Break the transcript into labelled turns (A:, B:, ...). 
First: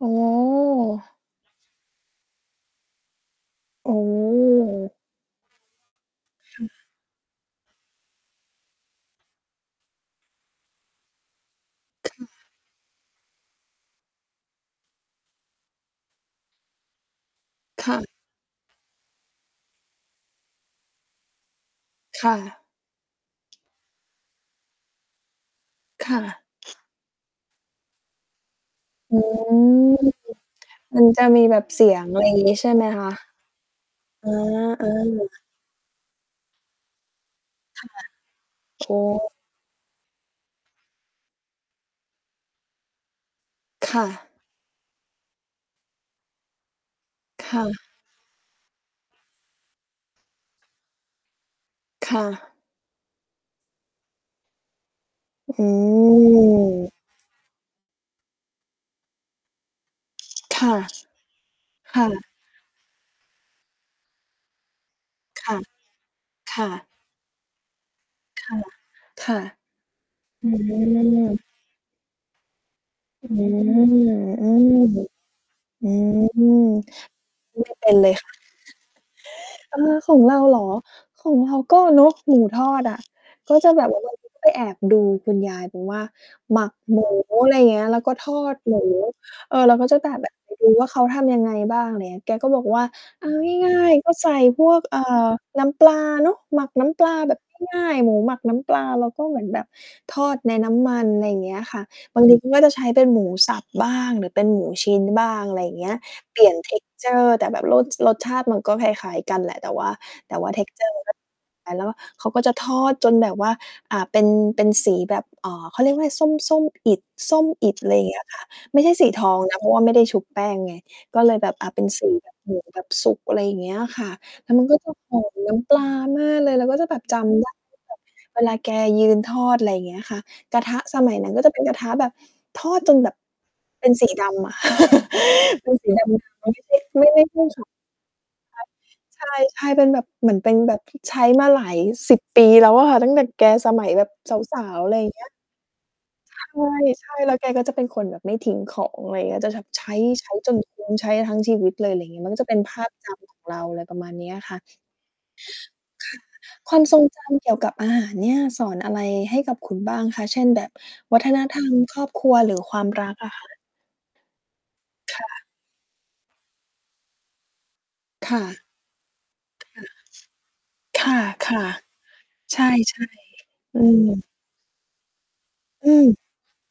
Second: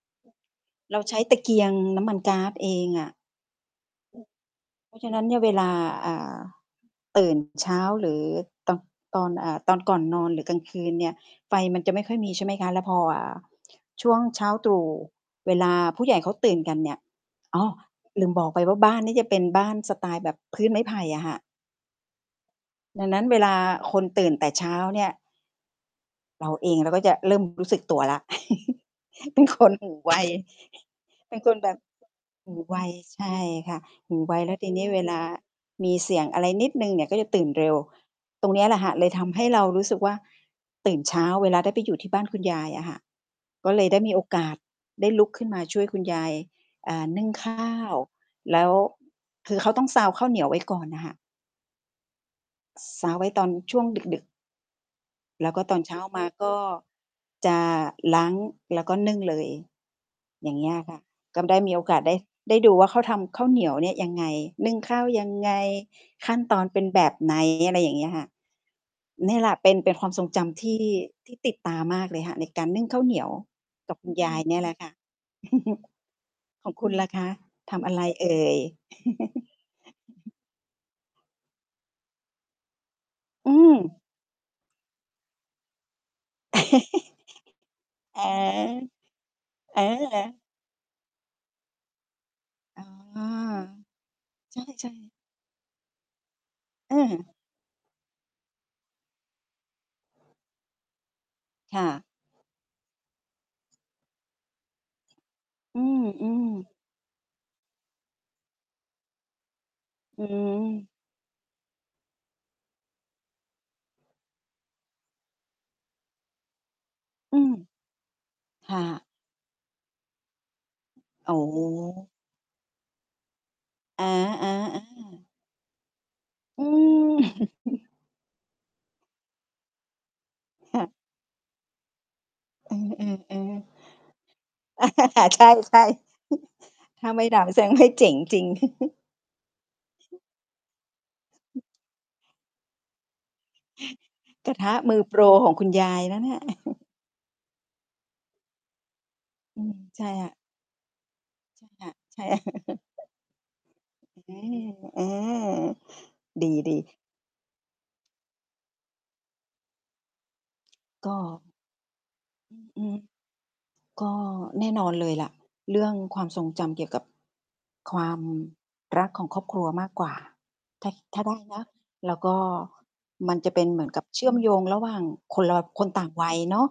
A: โอ้โ
B: เราใช
A: ฮ
B: ้ตะเกียงน้ำมันก๊าดเองอะ
A: โอ
B: เพ
A: ้
B: ราะฉะนั้นเนี่ยเวลา อ่า
A: ค่ะ
B: ตื่นเช้าหรือตอน ตอน อ่า ตอนก่อนนอนหรือกลางคืนเนี่ย ไฟมันจะไม่
A: ค
B: ค่
A: ่
B: อยมี ใช
A: ะ
B: ่ไหมคะ แล้วพอ อ่า ช่วงเช้าตรู่ เวลาผู้ใหญ่เขาตื่นกันเนี่ย อ๋อ
A: ค่ะ
B: ลืมบอกไปว่า บ้านนี้จะเป็นบ้านสไตล์แบบพื้นไม้ไผ่อะค่ะ
A: ค่ะ
B: ดังนั้นเวลาคนตื่นแต่เช้าเนี่ย
A: ค่
B: เราเอ
A: ะ
B: ง เราก็จะเริ่มรู้สึกตัวแล้ว
A: โอ้
B: เป็นคนหู ไว
A: มันจะ
B: เป็
A: ม
B: น
A: ี
B: ค
A: แ
B: น
A: บบ
B: แบบ
A: เสียง อะไร
B: ห
A: งี
B: ู
A: ้ใช่
B: ไว
A: ไหมคะ?
B: ใช่ค่ะ หู
A: อา
B: ไว แล้วทีนี้เวลา
A: ๆ
B: มีเสียงอะไรนิดหนึ่งเนี่ย ก็จะตื่นเร็ว
A: ค่ะ
B: ตรงเนี้ยแหล
A: โ
B: ะค่ะ
A: อ้
B: เลยทำให้เรารู้สึกว่า ตื่นเช้าเวลาได้ไปอยู่ที่บ้านคุณยายอะค่ะ ก็เล
A: ค
B: ยได้
A: ่
B: มีโอ
A: ะ
B: กาสได้ลุกขึ้นมาช่วยคุณยาย อ่า นึ่ง
A: ค
B: ข้
A: ่
B: า
A: ะ
B: ว แล้ว คือเขาต้องซาวข้าวเหนียวไว้ก่อนน่ะค่ะ
A: ค่ะ
B: ซาวไว้ตอนช่วง ดึก ๆ แล้
A: อ
B: วก็
A: ื
B: ตอน เช้ามาก็
A: ม
B: จะล้างแล้วก็นึ่งเลย อย่า
A: ค
B: งเงี
A: ่
B: ้
A: ะ
B: ยค่ะ ก็ได้มีโอก
A: ค
B: าส
A: ่
B: ได้
A: ะ
B: ได้ดูว่า เขาทำข้าวเหนียวเนี่ยยังไง นึ่งข้าวยัง
A: ค
B: ไง?
A: ่ะ
B: ขั้นต
A: ค
B: อน
A: ่
B: เป็น
A: ะ
B: แบบ ไหน? อะไรอย่างเงี้ยค่ะ
A: ค่ะ ค
B: เนี
A: ่
B: ่
A: ะ
B: ยแหละเป็น เป็นความทรงจ
A: อื
B: ำที่ ที่
A: ม
B: ติดตามากเลยค่ะ ในการนึ่งข้าวเหนี
A: อ
B: ย
A: ื
B: ว
A: ม
B: กับ คุณยาย
A: อื
B: เนี่ยแห
A: ม
B: ละค่ะ
A: อื
B: ขอ
A: ม
B: งคุณล่ะคะ
A: ไม
B: ท
A: ่เป
B: ำอ
A: ็
B: ะ
A: น
B: ไร
A: เลย
B: เอ่ย?
A: เออ ของเราเหรอ? ของเราก็เนาะ หมูทอดอะ
B: อื
A: ก็จะ
B: ม
A: แบบว่า บางทีก็ไปแอบดูคุณยายบอกว่า "หมักหมู" อะไรอย่างเงี้ย แล้วก็
B: เออ
A: ทอดหมู เออ เรา
B: เอ
A: ก็จะตามแบบ
B: อ
A: แอบไปดูว่า เขาทำยังไงบ้าง อะไรเงี้ย แกก็บอกว่า
B: อ
A: "เ
B: ๋อ
A: อาง่าย ๆ ก็ใส่
B: ใ
A: พวก
B: ช่
A: อ่า
B: ๆ
A: น้ำปลาเนาะ หมักน้
B: อื
A: ำปลา
B: ม
A: แบบง่าย ๆ หมูหมักน้ำปลา แล้วก็เหมือนแบบทอดในน้ำมัน" อะไรอย่างเงี้ย
B: ค
A: ค่
B: ่
A: ะ
B: ะ
A: บางทีเขาก็จะใช้เป็นหมูสับบ้าง หรือเป็นหมูชิ้นบ้าง อะไรอย่า
B: อ
A: ง
B: ื
A: เงี้ย เปลี
B: อ
A: ่ยน
B: ๆ
A: texture แต่แบบ ร รสชาติมันก็คล้าย ๆ กันแหละ แต่ว่า
B: อื
A: แต่ว่า
B: ม
A: texture แล้วก็เขาก็จะทอดจนแบบว่า อ่า เป็น เป็นสีแบบ อ่า เขาเรียกว่าอะไร ส้ม ส้มอิฐ ส
B: อื
A: ้ม
B: ม
A: อิฐ อะไรอย่างเงี้ยค่ะ
B: ค
A: ไ
B: ่
A: ม่ใช่ส
B: ะ
A: ีทองนะ เพราะว่าไม่ได้ชุบแป้งไง ก็เ
B: อ
A: ล
B: ๋
A: ย อะ เป็นส
B: อ
A: ีแบบหมูแบบสุก อะไรอย่างเงี้ยอะ
B: อ
A: ค
B: า
A: ่ะ
B: ๆ
A: แล้วมันก็
B: อ
A: จะหอ
B: า
A: มน้ำปลามากเลย
B: อ
A: เ
B: ื
A: ราก็จะแบบจ
B: ม
A: ำได้ว่าแบบเวลาแกยืนทอด อะไรอย่างเงี้ยค่ะ กระท
B: ค
A: ะ
B: ่ะ
A: สมัยนั้นก็จะเป็นกระทะ แบบท
B: อ
A: อดจนแบบ
B: ือ ๆ ๆ
A: เป็นสีดำอะ
B: ใช
A: เป็นส
B: ่
A: ีดำ
B: ๆ ถ
A: ไม
B: ้
A: ่
B: า
A: ได
B: ไม
A: ้
B: ่ดำ แสดงไม่เจ๋งจริง
A: ใช่ ๆ เป็นแบบเหมือนเป็นแบบ ใช้มาหลาย 10 ปีแล้วอะ ตั้งแต่แกสมัยแบบ
B: กร
A: ส
B: ะท
A: า
B: ะ
A: ว ๆ อ
B: ม
A: ะไ
B: ื
A: ร
B: อ
A: อย่า
B: โ
A: ง
B: ป
A: เง
B: ร
A: ี้ย
B: ของคุณยายนะเนี่ย
A: ใช่ ๆ แล้วแกก็จะเป็นคนแบบไม่ทิ้งของ อะไรอย่างเงี้ย จะ
B: อ
A: แ
B: ื
A: บบ
B: ม
A: ใ
B: ใช่ค
A: ช
B: ่
A: ้
B: ะ
A: ๆ จนคุ้ม ใช้ทั้งชี
B: ใช
A: ว
B: ่
A: ิต
B: ค
A: เล
B: ่ะ
A: ย อะไรอย่าง
B: ใ
A: ง
B: ช
A: ี้
B: ่
A: มันก็จะเป็นภาพจำของเรา อะไรประมาณเนี้
B: อื
A: ยค่
B: อ
A: ะ
B: อือ
A: ค่ะ
B: ด
A: คว
B: ี
A: าม ท
B: ๆ
A: รงจำ เกี่ยวกับอาหารเนี่ย สอนอะไรให้กับคุณบ้างคะ? เช่น แบบ
B: ก
A: ว
B: ็
A: ัฒนธรรมครอบครัว หรือคว
B: อ
A: า
B: ื
A: ม
B: ม
A: รักอะคะ?
B: ก็แน่นอนเลย
A: ค
B: ล
A: ่
B: ่ะ
A: ะ
B: เรื่องความทรงจำเกี่ยวกับความ
A: ค่ะ
B: รักของครอบครัวมากกว่า ถ้า
A: ค่ะ
B: ถ้าได้
A: ค่
B: น
A: ะ
B: ะ แล้วก็
A: ๆ ใช่
B: มันจะเป็น
A: ๆ อ
B: เ
A: ื
B: หมือนกับเช
A: ม
B: ื่อมโยงระหว่างคน ล ค
A: อ
B: น
A: ื
B: ต่าง
A: ม
B: วัยเนาะ